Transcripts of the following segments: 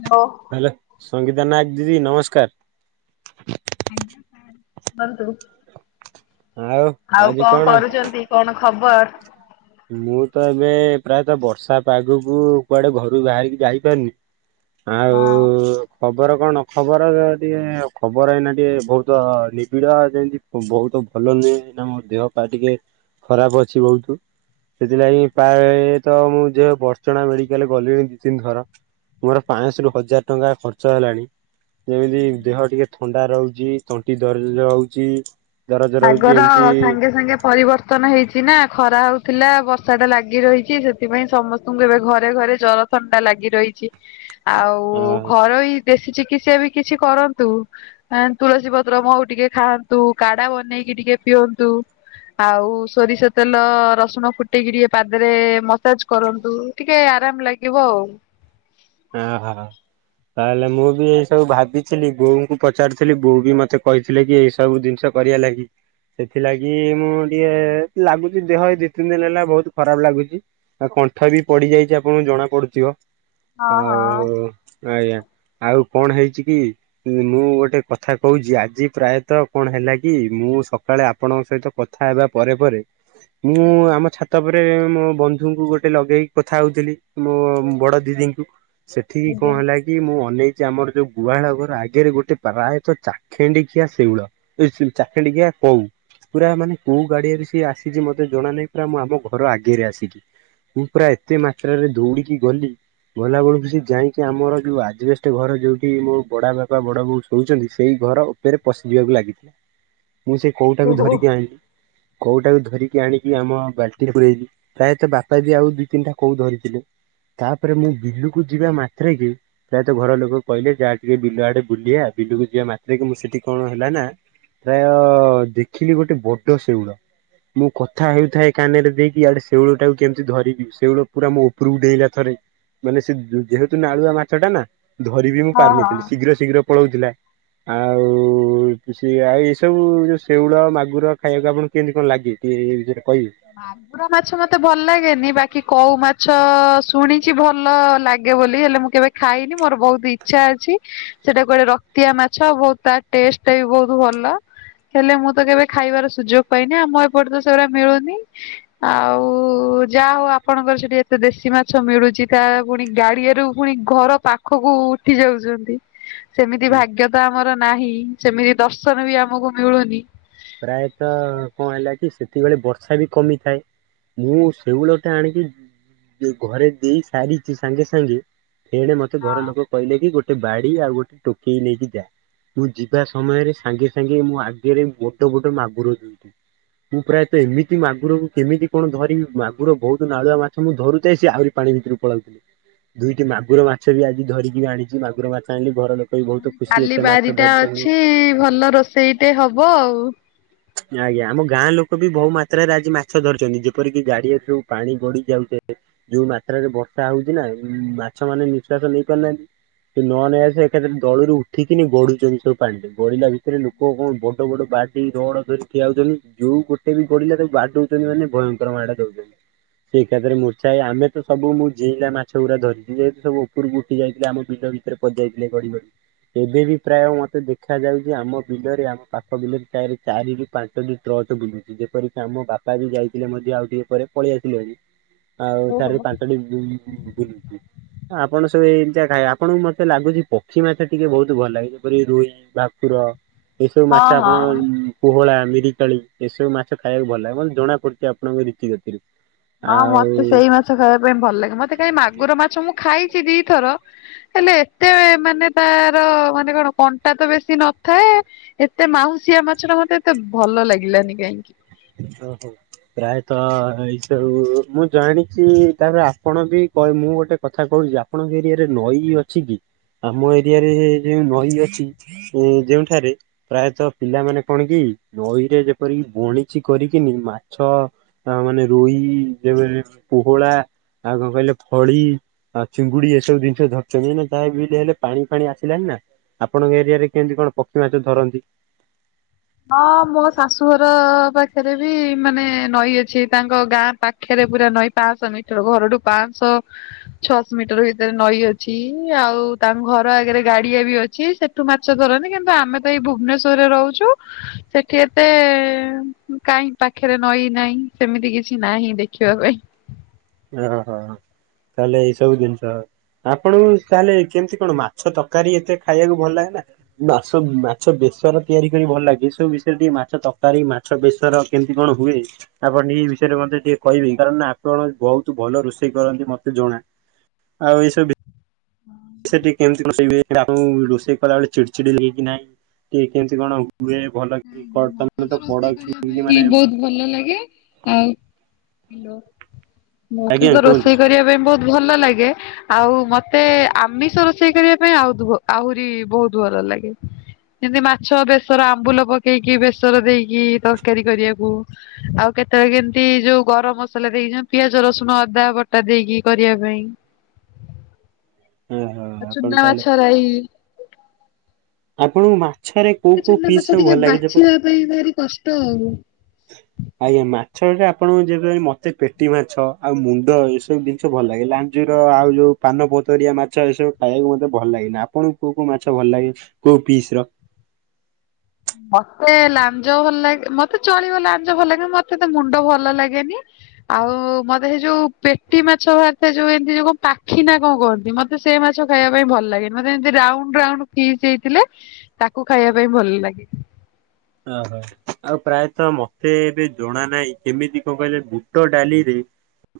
Hello Sangeeta Nayak ଦିଦି ନମସ୍କାର। ଆଜ୍ଞା, ସାର୍ କୁହନ୍ତୁ। ଆଉ କଣ କରୁଛନ୍ତି? କଣ ଖବର? ମୁଁ ତ ଏବେ ପ୍ରାୟତଃ ବର୍ଷା ପାଗକୁ କୁଆଡେ ଘରୁ ବାହାରିକି ଯାଇପାରୁନି? ଆଉ-ଉ-ଉ ଖବର କଣ ଖବର, ଟିକେ-ଏଁ ଖବର ଏଇନା ଟିକେ ବହୁତ ନିବିଡ ଯେଁତି ବହୁତ ଭଲ ନୁହେଁ। ନା, ମୋ ଦେହ ପା ଟିକେ ଖରାପ ଅଛି ବହୁତୁ। ସେଥିଲାଗି ପାଏ ତ ମୁଁ ଯେ ବଡର୍ଚ୍ଚଣା ମେଡିକାଲ୍ ଗଲିଣି ଦି ତିନି ଥର। ମୋର ପାଁ ଶହ ରୁ ହଜାର ଟଙ୍କା ଖର୍ଚ୍ଚ ହେଲାଣି। ଯେମିତି ଦେହ ଟିକେ ଥଣ୍ଡା ରହୁଛି, ତଣ୍ଟି ଦରଜ ହଉଛି। ପାଗର ସାଙ୍ଗେ ସାଙ୍ଗେ ପରିବର୍ତ୍ତ ବର୍ତ୍ତନ ହେଇଛି ନା, ଖରା ହଉଥିଲା ବର୍ଷାଟା ଲାଗି ରହିଛି। ସେଥିପାଇଁ ସମସ୍ତଙ୍କୁ ଏବେ ଘରେ ଘରେ ଜର ଥଣ୍ଡା ଲାଗି ରହିଛି। [inaudible] ଅ ଆଉ-ଉ ଘରୋଇ ଦେଶୀ ଚିକିତ୍ସା ବି କିଛି କରନ୍ତୁ। ଆଁ ତୁଳସୀ ପତ୍ର ମହୁ ଟିକେ ଖାଆନ୍ତୁ। କାଢା ବନ୍ ନେଇକି ଟିକେ ପିଅନ୍ତୁ। ଆଉ, ସୋରିଷ ତେଲ ରସୁଣ ଫୁଟେଇକି ଟିକେ ପାଦରେ ମସାଜ କରନ୍ତୁ। ଟିକେ ଆରାମ ଲାଗିବ ଆଉ। ଆଁ ହା। ତାହେଲେ, ମୁଁ ବି ଏଇ ସବୁ ଭାବିଥିଲି। ବୋଉଙ୍କୁ ପଚାରୁଥିଲି ବୋଉ ବି ମତେ କହିଥିଲେ କି ଏଇ ସବୁ ଜିନିଷ କରିଆ ଲାଗି। ସେଥିଲାଗି ମୁଁ ଟିଏ ଲାଗୁଛି ଦେହ ଏ ଦି ତିନି ଦିନ ହେଲା, ବହୁତ ଖରାପ ଲାଗୁଛି। ଆ କଣ୍ଠ ବି ପଡିଯାଇଛି, ଆପଣଙ୍କୁ ଜଣା ପଡୁଥିବ। ହଁ, ହଁ। ଆୟାଁ, ଆଉ କଣ ହେଇଛି କି ମୁଁ, ଗୋଟେ କଥା କହୁଛି। ଆଜି ପ୍ରାୟତଃ କଣ ହେଲା କି ମୁଁ ସକାଳେ ଆପଣଙ୍କ ସହିତ କଥା ହେବା ପରେ ପରେ ମୁଁ ଆମ ଛାତ୍ ତା'ପରେ ମୋ ବନ୍ଧୁଙ୍କୁ ଗୋଟେ ଲଗେଇକି କଥା ହଉଥିଲି। ମୋ ବଡ ଦିଦିଙ୍କୁ ସେଠିକି କଣ ହେଲା କି? କି ମୁଁ ଅନେଇଛି, ଆମର ଯୋଉ ଗୁହାଳ ଘର ଆଗରେ ଗୋଟେ ପ୍ରାୟତଃ ଚାଖେଣ୍ଡି ଖିଆ ଶେଉଳ ଏ ସେ ଚାଖେଣ୍ଡେ କିଆ କୋଉ ପୁରା ମାନେ କୋଉ ଗାଡିଆରୁ ସିଏ ଆସିଛି, ମତେ ଜଣା ନାହିଁ। ପୁରା ମୋ ଆମ ଘର ଆଗରେ ଆସିକି। ମୁଁ ପୁରା ଏତେ ମାତ୍ରାରେ ଦୌଡିକି ଗଲି ଗୋଲାବେଳୁକୁ ସେ ଯାଇଁକି ଆମର ଯଉଁ ଆଜବେଷ୍ଟ ଘର ଯୋଉଠି ମୋ ବଡ ବାପା ବଡ଼ ବୋଉ ଶୋଉଛନ୍ତି, ସେଇ ଘର ରେ ପଶିଯିବାକୁ ଲାଗିଥିଲା। ମୁଁ ସେଇ କୋଉଟାକୁ ଓହୋ ଧରିକି ଆଇଁଲି। କଉଟାକୁ ଧରିକି ଆଣିକି, ଆମ ବାଲ୍ଟିରେ ପୁରେଇଲି। ପ୍ରାୟତଃ ବାପା ବି ଆଉ ଦୁଇ ତିନିଟା କୋଉ ଧରିଥିଲେ। ତା'ପରେ ମୁଁ ବିଲୁକୁ ଯିବା ମାତ୍ରେ କେ ପ୍ରାୟତଃ ଘର ଲୋକ କହିଲେ, ଯା ଟିକେ ବିଲ ଆଡେ ବୁଲିଆ। ବିଲୁକୁ ଯିବା ମାତ୍ରେ କେ, ମୁଁ ସେଠି କଣ ହେଲା ନା ପ୍ରାୟ-ଅ ଦେଖିଲି ଗୋଟେ ବଡ ଶେଉଳ! ମୁଁ କଥା ହେଉଥାଏ କାନରେ ଦେଇକି, ଇଆଡେ ଶେଉଳ ଟାକୁ କେମିତି ଧରିବି! ଶେଉଳ ପୁରା ମୋ ଉପରକୁ ଡେଇଁଲା ଥରେ। ମାନେ ସେ ଯେହେତୁ ନାଳୁଆ ମାଛ ଟା ନା, ଧରିବି ମୁଁ ହଁ ହଁ। ପାରୁନଥିଲି ଶୀଘ୍ର ଶୀଘ୍ର ପଳଉଥିଲା। ଆଉ-ଉ ସିଆ, ଏଇ ସବୁ ଯୋଉ ଶେଉଳ ମାଗୁର ଖାଇବାକୁ ଆପଣ କିଇଁତି କଣ ଲାଗେ, ଟିଏ ଏ ବିଷୟରେ କହିବେ? [inaudible] ଭାକୁର ମାଛ ମତେ ଭଲ ଲାଗେନି, ବାକି କଉ ମାଛ ଶୁଣିଛି ଭଲ ଲାଗେ ବୋଲି ହେଲେ ମୁଁ କେବେ ଖାଇନି ମୋର ବହୁତ ଇଛା ଅଛି। ସେଟା କୁଆଡେ ରକ୍ତିଆ ମାଛ ବହୁତ୍ ତା ଟେଷ୍ଟଟ୍ ବି ବହୁତ ଭଲ। ହେଲେ ମୁଁ ତ କେବେ ଖାଇବାର ସୁଯୋଗ ପାଇନି ଆମ ଏପଟେ ତ ସେଗୁଡା ମିଳୁନି। [inaudible] ଆଉ ଯାହା ହଉ ଆପଣଙ୍କର ସେଠି ଏତେ ଦେଶୀ ମାଛ ମିଳୁଛି ତା ପୁଣି ଗାଡିଆରୁ ପୁଣି ଘର ପାଖକୁ ଉଠି ଯାଉଛନ୍ତି। ସେମିତି ଭାଗ୍ୟ ତ ଆମର ନାହିଁ ସେମିତି ଦର୍ଶନ ବି ଆମକୁ ମିଳୁନି। ପ୍ରାୟତଃ କଣ ହେଲା କି ସେତିକିବେଳେ ବର୍ଷା ବି କମିଥାଏ। ମୁଁ ସେଉଳଟା ଆଣିକି ଘରେ ଦେଇ ସାରିଛି ସାଙ୍ଗେ ସାଙ୍ଗେ ଏଣେ ମତେ ଘର ଲୋକ କହିଲେ କି ଗୋଟେ ବାଡି ଆଉ ଗୋଟେ ଟୋକେଇ ନେଇକି ଯା ମୁଁ ଯିବା ସମୟରେ ସାଙ୍ଗେ ସାଙ୍ଗେ ମୋ ଆଗରେ ବୋଡ ବଡ ମାଗୁର ଯ ମୁଁ ପ୍ରାୟତଃ ଏମିତି ମାଗୁରକୁ କେମିତି କଣ ଧରିବି ମାଗୁର ବହୁତ ନାଳୁଆ ମା ତ ମୁଁ ଧରୁଥାଏ ସିଏ ଆହୁରି ପାଣି ଭିତରକୁ ପଳାନ୍ତି। ଦୁଇଟି ମାଗୁର ମାଛ ବି ଆଜି ଧରିକି ବି ଆଣିଛି। ମାଗୁର ମାଛ ଆଣିଲି ଘର ଲୋକ ବି ବହୁତ ଖୁସି କାଲି ଏତେ ମାଛ ବାରିଟା ଧରିଛନ୍ତି। ଅଛି ଭଲ ରୋଷେଇଟେ ହବ ଆଉ ଆଜ୍ଞା ଆମ ଗାଁ ଲୋକ ବି ବହୁ ମାତ୍ରାରେ ଆଜି ମାଛ ଧରିଛନ୍ତି। ଯେପରିକି-ଗାଡିଆଠରୁ ପାଣି ବଢଡିି ଯାଉଛ। ଯୋଉ ମାତ୍ରରେ ବର୍ଷା ହଉଛି ନା ମାଛ ମାନେ ନିଃଶ୍ଵାସ ନେଇ ପାରୁନାହାନ୍ତି। ସେ ନ ନ ଆସ ଏକାଥରେ ଦଳୁରୁ ଉଠିକିନି ଗଢୁଛନ୍ତି ସବୁ ପାଣିରେ ଗଢିଲା ଭିତରେ ଲୋକ କଣ ବଡ ବଡ ବାଡି ରଡ ଧରି ଠିଆ ହଉଛନ୍ତି। ଯୋଉ ଗୋଟେ ବି ଗଢିଲା ତାକୁ ବାଡଉଛନ୍ତି ମାନେ ଭୟଙ୍କର ମାଡ ଦଉଛନ୍ତି ସିଏ ଏକାଥରେ ମୁଛାଏ। ଆମେ ତ ସବୁ ମୁଁ ଯଇଁଲା ମାଛ ଗୁଡା ଧଛି ଯେହେତୁ ସବୁ ଉପରକୁ ଉଠି ଯାଇଥିଲା ଆମ ବିଲ ପଶିଯାଇଥିଲେ ଗଡି ଗଡି ଏବେ ବି ପ୍ରାୟ ମତେ ଦେଖା ଯାଉଛି ଆମ ବିଲରେ ଆମ ପାଖ ଆମ ବିଲରେ ପ୍ରାୟ ଚାରିରୁ ପାଞ୍ଚଟି ଟ୍ରଚ୍ ବୁଲୁଛି। ଯେପରିକି- ଆମ ବାପା ବି ଯାଇଥିଲେ ମଧ୍ୟ ଆଉ ଟିକେ ପରେ। ପଳେଇ ଆସିଲୁ ଆଜି ଆଉ ଓହୋ ଚାରିରୁ ପାଞ୍ଚଟି ବୁ ଆପଣ ସବୁ ଏମିତିଆ ଖାଇବେ ଆପଣଙ୍କୁ ମତେ ଲାଗୁଛି ପକ୍ଷୀ ମାଛ ଟିକେ ବହୁତ ଭଲ ଲାଗେ। ଯେପରିକି-ରୋହି। ଭାକୁର ଏସବୁ ହଁ ମାଛ ହଁ। ଆପଣ ପୋହଳା, ମିରିକାଳି ଏସବୁ ମାଛ ଖାଇବାକୁ ଭଲ ଲାଗେ ମତେ ଜଣା ପଡୁଛି ଆପଣଙ୍କ ରୀତିଗତି ହଁ ମତେ ସେଇ ମାଛ ଖାଇବା ପାଇଁ ଭଲ ଲାଗେ ମତେ କାଇଁ ମାଗୁର ମାଛ ମୁଁ ଖାଇଛି ଦିଥର। ହେଲେ ଏତେ ମାନେ ତାର ମାନେ କଣ କଣ୍ଟା ତ ବେଶୀ ନଥାଏ। ଏତେ ମାଉସିଆ ମାଛଟା ମତେ ଏତେ ଭଲ ଲାଗିଲାନି କାହିଁକି। ହଉ ହଉ। ପ୍ରାୟତଃ ଏଇସବୁ ମୁଁ ଜାଣିଛି ତାପରେ ଆପଣ ବି ମୁଁ ଗୋଟେ କଥା କହୁଛି। ଆପଣଙ୍କ ଏରିଆରେ ନଈ ଅଛି କି ଆମ ଏରିଆରେ ଯୋଉଁ ନଈ ଅଛି। ଯେଉଁଠାରେ ପ୍ରାୟତଃ ପିଲାମାନେ କଣ କି ନଈରେ ଯେପରିକି ବଣି। ଚି କରିକିନି ମାଛ ମାନେ ରୋଇ ଯେମିତି ପୋହଳା। ଆଉ କଣ କହିଲେ ଫଳି। ଆଉ ଚିଙ୍ଗୁଡି ଏସବୁ ଜିନିଷ ଧରିଛନ୍ତି ନା ଯାହା ବି ହେଲେ ପାଣି ଫାଣି ଆସିଲାଣି ନା। ଆପଣଙ୍କ ଏରିଆରେ କେମିତି କଣ ପକ୍ଷୀ ମାଛ ଧରନ୍ତି? ହଁ ମୋ ଶାଶୁଘର ପାଖରେ ବି ମାନେ ନଈ ଅଛି ତାଙ୍କ ଗାଁ ପାଖ ପାଖରେ ପୁରା ନଈଁ ପାଞ୍ଚଶହ ମିଟର ଘରଠୁ ପାଞ୍ଚଶହ। ଛଅଶ ମିଟର ଭିତରେ ନଈ ଅଛି ଆଉ ତାଙ୍କ ଘର ଆଗରେ ଗାଡିଆ ବି ଅଛି ସେଠ ଠୁ ମାଛ ଧରନ୍ତିି କିନ୍ତୁ ଆମେ ତ ଏଇ ଭୁବନେଶ୍ୱରରେ ରହୁଛୁ। ସେଠି ଏତେ କାହିଁ ପାଖରେ ନଈ ନାହିଁ ସେମିତି କିଛି ନାହିଁ ଦେଖିବା ପାଇଁ। ଓ ହୋ ତାହେଲେ ଏଇ ସବୁ ଜିନିଷ। ଆପଣଙ୍କୁ ତାହେଲେ କେମିତି କଣ? ମାଛ ତରକାରୀ ଏତେ ଖାଇବାକୁ ଭଲ ଲାଗେ ନା? ମାଛ ମାଛ ବେଶର ତିଆରି କରି ଭଲ ଲାଗେ ଏ ସବୁ ବିଷୟରେ ଟିକେ ମାଛ ତରକାରୀ। ମାଛ ବେଶର କେମିତି କଣ ହୁଏ ଆପଣ ଏଇ ବିଷୟରେ ମଧ୍ୟ ଟିକେ କହିବେ କାରଣ ଆପଣ ବହୁତ ଭଲ ରୋଷେଇ କରନ୍ତି ମତେ ଜଣା ଆଉ ଏଇ ସବୁ। ସେଠି କେମତି ରୋଷେଇ ହୁଏ ରୋଷେଇ କଲା ବେଳେ ଚିଡି ଚିଡି ଲାଗେ କି ନାଇଁ [unintelligible] କି କେମତି କଣ ହୁଏ ଭଲ କି [inaudible] ମାନେ, ଭଲ ଲାଗେ ଆଉ ହାଲୋ। ମତେ ଆଜ୍ଞା ତ କୁହନ୍ତୁ। ରୋଷେଇ କରିବା ପାଇଁ ବହୁତ ଭଲ ଲାଗେ। ଆଉ ମତେ ଆମିଷ ରୋଷେଇ କରିବା ପାଇଁ ଆଉ ଆହୁରି ବହୁତ ଭଲ ଲାଗେ। ଯେମିତି ମାଛ ବେସର ଆମ୍ବୁଲ ପକେଇକି ବେସର ଦେଇକି ତରକାରୀ କରିବାକୁ, ଆଉ କେତେବେଳେ କେମିତି ଯୋଉ ଗରମ ମସଲା ଦେଇକି ଯୋଉ ପିଆଜ ରସୁଣ ଅଦା ବଟା ଦେଇକି କରିବା ପାଇଁ। ଓହୋ ଆଉ ଆପଣ ଚୁନା ତାହେଲେ ମାଛରାଇ ଆପଣଙ୍କୁ ମାଛରେ କୋଉ କୋଉ ଚୁନା ମାଛ ପିସ ସବୁ ଟିକେ ଭଲ ଲାଗେ ଯେ? ବାଛିବା ପାଇଁ ଭାରି କଷ୍ଟ ଆଉ। [inaudible] ଆଜ୍ଞା ମାଛରେ ଆପଣଙ୍କୁ ଯେ ମତେ ପେଟି ମାଛ ଆଉ ମୁଣ୍ଡ ଏସବୁ ଜିନିଷ ଭଲ ଲାଗିଲା ଲା ଖଜୁର ଆଉ ଯେଉଁ ପାନ ପତରିଆ ମାଛ ଏସବୁ ଖାଇବାକୁ ମୋତେ ଭଲ ଲାଗେନି ଆପଣଙ୍କୁ କୋଉ କୋଉ ମାଛ ଭଲ ଲାଗେ? କଉ ଫିସ ର? ମତେ ଲାଞ୍ଜ ଭଲ ଲାଗେ ମତେ ଚଳିବ ଲାଞ୍ଜ ଭଲ ଲାଗେ ମତେ ତ ମୁଣ୍ଡ ଭଲ ଲାଗେନି। ଆଉ ମତେ ସେଇ ଯୋଉ ପେଟି ମାଛ ବାହାରିଥାଏ ଯୋଉ ଏମିତି ଯୋଉ କଣ ପାଖି ନା କଣ କହନ୍ତି ମତେ ସେ ମାଛ ଖାଇବା ପାଇଁ ଭଲ ଲାଗେନି ମତେ ଏମିତି ରାଉଣ୍ଡ ରାଉଣ୍ଡ ଫିସ ହେଇଥିଲେ ତାକୁ ଖାଇବା ପାଇଁ ଭଲ ଲାଗେ। ଅ ହୋ। ଆଉ ପ୍ରାୟତଃ ମତେ ଏବେ ଜଣା ନାହିଁ କେମିତି କଣ କହିଲେ ବୁଟ ଡାଲିରେ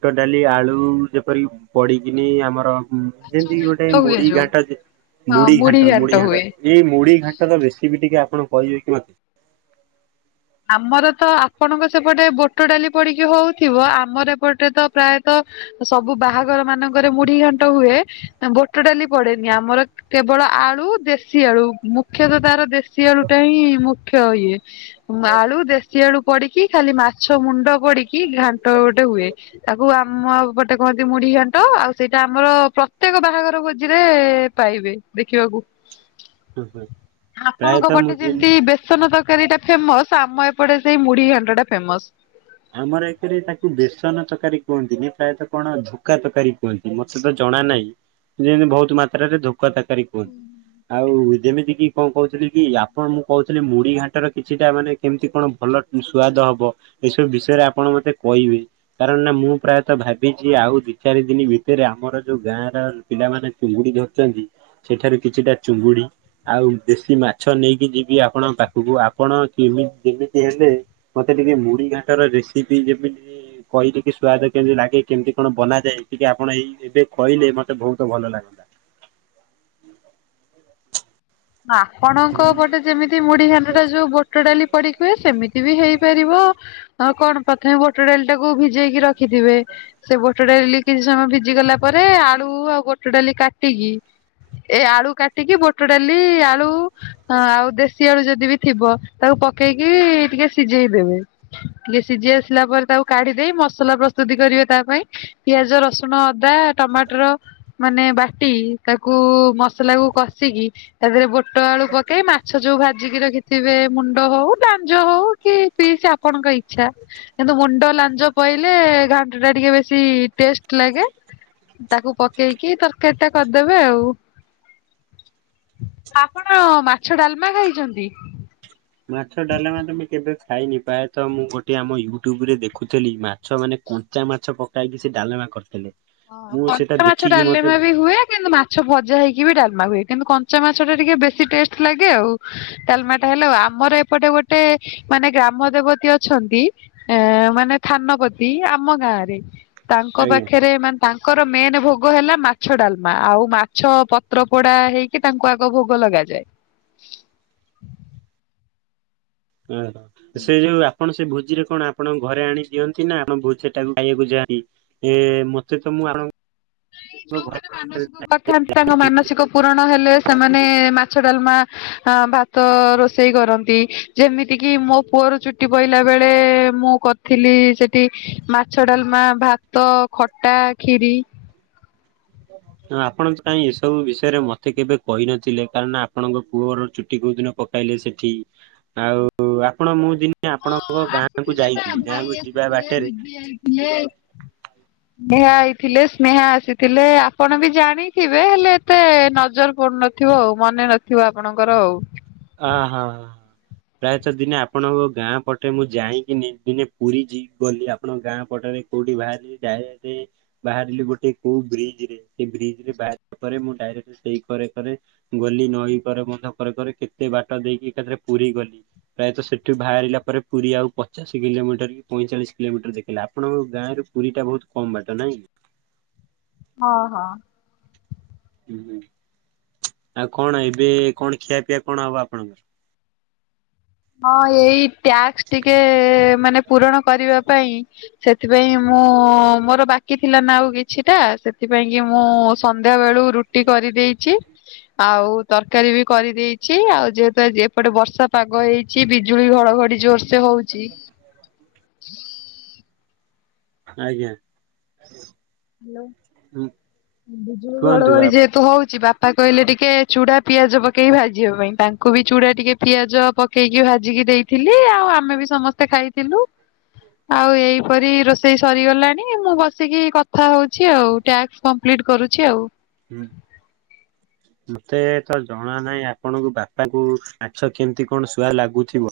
ବୁଟଡାଲି ଆଳୁ ଯେପରି ପଡିକିନି ଆମର ହଁ ଯେମିତି ଗୋଟେ ତ ହୁଏ ମୁଢି ଯୋଉ। ଘାଣ୍ଟ ମୁଢି ଘାଣ୍ଟ ମୁଢି ଘାଣ୍ଟ। ଏଇ ମୁଢ଼ି ଘାଣ୍ଟ ର ରେସିପି ଟିକେ ଆପଣ କହିବେ କି ମତେ? ଆମର ତ ଆପଣଙ୍କ ସେପଟେ ବୋଟ ଡାଲି ପଡିକି ହଉଥିବ ଆମର ଏପଟେ ତ ପ୍ରାୟ ତ ସବୁ ବାହାଘର ମାନଙ୍କରେ ମୁଢି ଘାଣ୍ଟ ହୁଏ ଗୋ ବୁଟ ଡାଲି ପଡ଼େନି ଆମର କେବଳ ଆଳୁ ଦେଶୀ ଆଳୁ ମୁଖ୍ୟତଃ ତାର ଦେଶୀ ଷୀ ଆଳୁ ଟା ହିଁ ମୁଖ୍ୟ ଇଏ ଆଳୁ ଦେ ଦେସିଆଡୁ ପଡିକି ଖାଲି ମାଛ ମୁଣ୍ଡ ପଡିକି ଘାଣ୍ଟ ଗୋଟେ ହୁଏ। ତାକୁ ଆମ ପଟେ କହନ୍ତି ମୁଢି ଘଣ୍ଟ ଆଉ ସେଇଟା ଆମର ପ୍ରତ୍ୟେକ ବାହାଘର ଭୋଜିରେ, ପାଇବେ ଦେଖିବାକୁ। ଆପଣଙ୍କ ପ୍ରାୟତଃ ମୁଁ ପଟେ ଯେମ ଯେମିତି ବେଶ ବେସନ ତରକାରୀ ଟା ଫେମସ ଆମ ଏପଟେ ସେଇ ମୁଢି ଘାଣ୍ଟଟା ଫେମସ। ଆମର ଏଥିରେ ତାକୁ ବେସନ ତରକାରୀ କୁହନ୍ତିନି ପ୍ରାୟତଃ କଣ ଝୁକା ତରକାରୀ କୁହନ୍ତି ମତେ ତ ଜଣା ନାହିଁ। ଯେ ବହୁତ ମାତ୍ରାରେ ଧୋକ ତାକାରୀ କୁହନ୍ତି ଆଉ ଯେମିତି କି କଣ କହୁଥିଲି କି ଆପଣ ମୁଁ କହୁଥିଲି ମୁଢି ଘାଣ୍ଟର କିଛିଟା ମାନେ କେମିତି କଣ ଭଲ ସୁଆଦ ହବ କ ଏସବୁ ବିଷୟରେ ଆପଣ ମତେ କହିବେ। କାରଣ ନା ମୁଁ ପ୍ରାୟତଃ ଭାବିଛି ଆଉ ଦି ଚାରି ଦିନ ଭିତରେ ଆମର ଯୋଉ ଗାଁ ର ପିଲାମାନେ ଚୁଙ୍ଗୁଡି ଧରୁଛନ୍ତି ସେଠାରୁ କିଛିଟା ଚୁଙ୍ଗୁଡି ଆଉ ଦେଶୀ ମାଛ ନେଇକି ଯିବି ଆପଣଙ୍କ ପାଖକୁ ଆପଣ କେ ଯେମିତି ହେଲେ ମତେ ଟିକେ ମୁଢ଼ି ଘାଣ୍ଟର ରେସିପି ଯେମିତି କହି ଟିକି ସ୍ୱାଦ କେମିତି ଲାଗେ କେମିତି କଣ ବନାଯାଏ ଟିକେ ଆପଣ ଏଇ ଏବେ କହିଲେ ମତେ ବହୁତ ଭଲ ଲାଗନ୍ତା। ଆପଣଙ୍କ ପଟେ ଯେମିତି ମୁଢି ଘାଣ୍ଟ ଟା ଯୋଉ ବୋଟ ଡାଲି ପଡିକି ହୁଏ ସେମିତି ବି ହେଇପାରିବ ଆଉ କଣ ପ୍ରଥମେ ବୋଟ ଡାଲି ଟାକୁ ଭିଜେଇକି ରଖିଥିବେ। ସେ ବୋଟ ଡାଲି କିଛି ସମୟ ଭିଜି ଗଲା ପରେ ଆଳୁ ଆଉ ବୋଟ ଡାଲି କାଟିକି ଏ ଆଳୁ କାଟିିକି ବୁଟଡ଼ାଲି ଆଳୁ ହଁ ଆଉ ଦେଶୀ ଆଳୁ ଯଦି ବି ଥିବ ତାକୁ ପକେଇକି ଟିକେ ସିଝେଇ ଦେବେ। ଟିକେ ସିଝି ଆସିଲା ପରେ ତାକୁ କାଢି ଦେଇ ମସଲା ପ୍ରସ୍ତୁତି କରିବେ ତା ପାଇଁ। ପିଆଜ ରସୁଣ ଅଦା ଟମାଟର ମାନେ ବାଟି ତାକୁ ମସଲା କୁ କଷିକି ତା ଦେହରେ ବୁଟ ଆଳୁ ପକେଇ ମାଛ ଯୋଉ ଭାଜିକି ରଖି ଥିବେ ମୁଣ୍ଡ ହଉ ଲାଞ୍ଜ ହଉ କି ପିସ୍‌ ସେ ଆପଣଙ୍କ ଇଚ୍ଛା। କିନ୍ତୁ ମୁଣ୍ଡ ଲାଞ୍ଜ ପଇଲେ ଘାଣ୍ଟ ଟା ଟିକେ ବେଶୀ ଟେଷ୍ଟ ଲାଗେ। ତାକୁ ପକେଇକି ତରକାରୀ ଟା କରିଦେବେ ଆଉ। ଆପଣ ମାଛ ଡାଲମା ଖାଇଛନ୍ତି। ମାଛ ଡାଲେମା ତମେ କେବେ ଖାଇନି ପ୍ରାୟ ତ ମୁଁ ଗୋଟେ ଆମ ୟୁଟ୍ୟୁବ ରେ ଦେଖୁଥିଲି ମା - - ମାଛ ମାନେ କଞ୍ଚା ମାଛ ପକାଇକି ସେ ଡାଲମା କରିଥିଲେ। ହ ମୁଁ ସେଇଟା କଞ୍ଚା ମାଛ ଦେଖିକି ମତେ ଡାଲମା ବି ହୁଏ କିନ୍ତୁ ମା ମାଛ ଭଜା ହେଇକି ବି ଡାଲ୍‌ମା ହୁଏ କିନ୍ତୁ କଞ୍ଚା ମାଛ ଟା ଟିକେ ବେଶୀ ଟେଷ୍ଟ ଲାଗେ ଆଉ ଡାଲ୍‌ମା ଟା ହେଲେ ଆଉ ଆମର ଏପ ଏପଟେ ଗୋଟେ ମାନେ ଗ୍ରାମ ଦେବତୀ ଅଛନ୍ତି। ଏ ମାନେ ଥାନପତି ଆମ ଗାଁ ରେ ତାଙ୍କ ଆଜ୍ଞା ପାଖରେ ମାନ୍‌ ତାଙ୍କର ମେନ୍ ଭୋଗ ହେଲା ମାଛ ଡାଲମା ଆଉ ମାଛ ପତ୍ର ପୋଡା ହେଇ କି ତାଙ୍କୁ ଆଗ ଭୋଗ ଲଗାଯାଏ। ଆହା ସେଇ ଯୋଉ ଆ ଆପଣ ସେ ଭୋଜିରେ କଣ ଆପଣ ଘରେ ଆଣି ଦିଅନ୍ତି ନା ଆଣ ଭୋଜି ଟାକୁ ଖାଇବାକୁ ଯାଇ ଏ ମତେ ତ ମୁଁ ଆପଣ। ଯୋଉମାନେ ମାନସିକ ଆପଣ କରିଥାନ୍ତି ତାଙ୍କ ମାନସିକ ପୁରଣ ହେଲେ ସେମାନେ ମାଛ ଡାଲମା ହାଁ ଭାତ ରୋଷେଇ କରନ୍ତି ଯେମିତି କିି ମୋ ପୁଅର ଚୁଟି ପଇଲା ବେଳେ ମୁଁ କର - - ଥିଲି ସେଠି ମାଛ ଡାଲମା ଭାତ ଖଟା ଖିରି। ଆପଣ ତ କାଇଁ ଏସବୁ ବିଷୟରେ ମତେ କେବେ କହିନଥିଲେ କାରଣ ଆପଣଙ୍କ ପୁଅର ଚୁଟି କୋଉ ଦିନ ପକ - - ପାଇଲେ ସେଠି ଆଉ ଆପଣ ମୁ ଦିନେ ଆପଣଙ୍କ ପୁଅ ଗାଁ କୁ ଯାଇଥିଲି ଗାଁକୁ ଯିବା ବାଟେରେ ଇଏ। ନେହା ଆଇଥିଲେ ସ୍ନେହା ଆସିଥିଲେ ଆପଣ ବି ଜାଣିଥିବେ ହେଲେ ଏତେ ନଜର ପଡୁନ। ଥିବ ଆଉ ମନେ ନଥିବ ଆପଣଙ୍କର ଆଉ। ଆଁ ହାଁ। ପ୍ରାୟତଃ ଦିନେ ଆପଣଙ୍କ ଗାଁ ପଟେ ମୁଁ ଯାଇଁକିନି ଦିନେ ପୁରୀ ଯି ଗଲି ଆପଣଙ୍କ ଗାଁ ପଟରେ। କୋଉଠି ବାହାରିଲି ଯାଏ ଏଠି। ବାହାରିଲି ଗୋଟେ କୋଉ ବ୍ରିଜ ରେ ସେ ବ୍ରିଜ ରେ ବାହାରିଲା ପରେ ମୁଁ ଡାଇରେକ୍ଟ ସେଇ କରେ କରେ ଗଲି ନଈ କରେ ମଧ୍ୟ କରେ କରେ କେତେ ବାଟ ଦେଇକି ଏକାଥରେ ପୁରୀ ଗଲି। ପ୍ରାୟତ ସେଠି ବାହାରିଲା ପରେ ପୁରୀ ଆଉ ପଚାଶ କିଲୋମିଟର କି ପଇଁଚାଳିଶ କିଲୋମିଟର ଦେଖିଲା ଆପଣଙ୍କ ଗାଁରୁ ପୁରୀ ଟା ବହୁତ କମ୍ ବାଟ ନାଇଁ। ହଁ ହଁ। ହୁଁ ହୁଁ ଆଉ କଣ ଏବେ କଣ ଖିଆ ପିଆ କଣ ହବ ଆପଣଙ୍କର। ହଁ ଏଇ ଟାସ୍କଟିକେ ମାନେ ପୂରଣ କରିବା ପାଇଁ ସେଥିପାଇଁ ମୁଁ ମୋର ବାକି ଥିଲା ନା ଆଉ କିଛିଟା ସେଥିପାଇଁ କି ମୁଁ ସନ୍ଧ୍ୟାବେଳୁ ରୁଟି କରିଦେଇଚି। ଆଉ ତରକାରୀ ବି କରିଦେଇଚି ଆଉ ଯେହେତୁ ଆଜି ଏପଟେ ବର୍ଷା ପାଗ ହେଇ ଚି ବିଜୁଳି ଘଡଘଡି ଜୋରସେ ହଉଛି। ଆଜ୍ଞା। ହାଲୋ ବିଜୁଳି କୁହନ୍ତୁ ଘଡଘଡି ଯେହେତୁ ହଉଛି ବା ପା କହିଲେ ଟିକେ ଚୁଡା ପିଆଜ ପକେଇକି ଭାଜିବା ପାଇଁ ତାଙ୍କୁ ବି ଚୁଡା ଟିକେ ପିଆଜ ପକେଇକି ଭାଜିକି ଦେଇ ଥିଲି ଆଉ ଆମେ ବି ସମସ୍ତେ ଖାଇଥିଲୁ। ଆଉ ଏଇପରି ରୋଷେଇ ସରିଗଲାଣି ମୁଁ ବସିକି କ ଥା ହଉଛି ଆଉ ଟାସ୍କ କମ୍ପ୍ଲିଟ କରୁଛି ଆଉ। ହୁଁ। ମତେ ତ ଜଣା ନାହିଁ ଆପଣଙ୍କୁ ବାପାଙ୍କୁ ମାଛ କେମିତି କଣ ଶୁଆ ଲାଗୁଥିବ।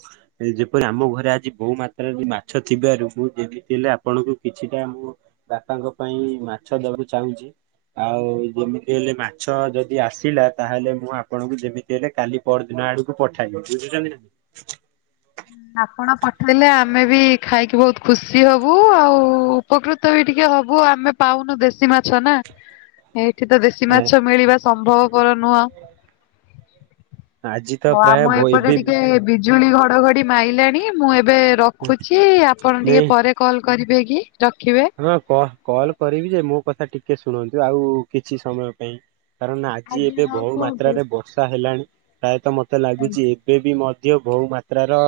ଯେପରି ଆମ ଘରେ ଆଜି ବହୁ ମାତ୍ରାରେ ମାଛ ଥିବାରୁ ମୁଁ ଯେମିତି ହେଲେ ଆପଣଙ୍କୁ କିଛିଟା ବାପାଙ୍କ ପାଇଁ ମାଛ ଦବାକୁ ଚାହୁଁଛି ଆଉ ଯେମିତି ହେଲେ ମାଛ ଯଦି ଆସିଲା ତାହେଲେ ମୁଁ ଆପଣଙ୍କୁ ଯେମିତି ହେଲେ କାଲି ପରଦିନ ଆଡକୁ ପଠେଇଲୁ ବୁଝୁଛନ୍ତି ନା। ଆପଣ ପଠେଇଲେ ଆମେ ବି ଖାଇକି ବହୁତ ଖୁସି ହବୁ ଆଉ ଉପକୃତ ବି ଟିକେ ହବୁ ଆମେ ପାଉନୁ ଦେଶୀ ମାଛ ନା। ଏଇଠି ତ ଦେଶୀ ମାଛ ମିଳିବା ସମ୍ଭବ। ମୋର ନୁହଁ ଆଜି ତ ପ୍ରାୟ ଆମ ଏପଟେ ଏବେ ଟିକେ ଭି ଜଝୁଳି ଘଡ଼ଘଡ଼ି ମାଇଲାଣି ମୁଁ ଏବେ ରଖୁଛି ଆପଣ ଟିକେ ନାଇଁ ପରେ କଲ କରିବେ କି ରଖିବେ। ହଁ କଲ୍ କଲ୍ କରିବି ଯେ ମୋ କଥା ଟିକେ ଶୁଣନ୍ତୁ। ଆଉ କିଛି ସମୟ ପାଇଁ। କାରଣ ଆଜି ଏବେ ବହୁ ମାତ୍ରାରେ ବର୍ଷା ହେଲାଣି ପ୍ରାୟତଃ ମତେ ଲାଗୁଛି ଏବେ ବି ମ ଦିଅ ବହୁ ମାତ୍ରାର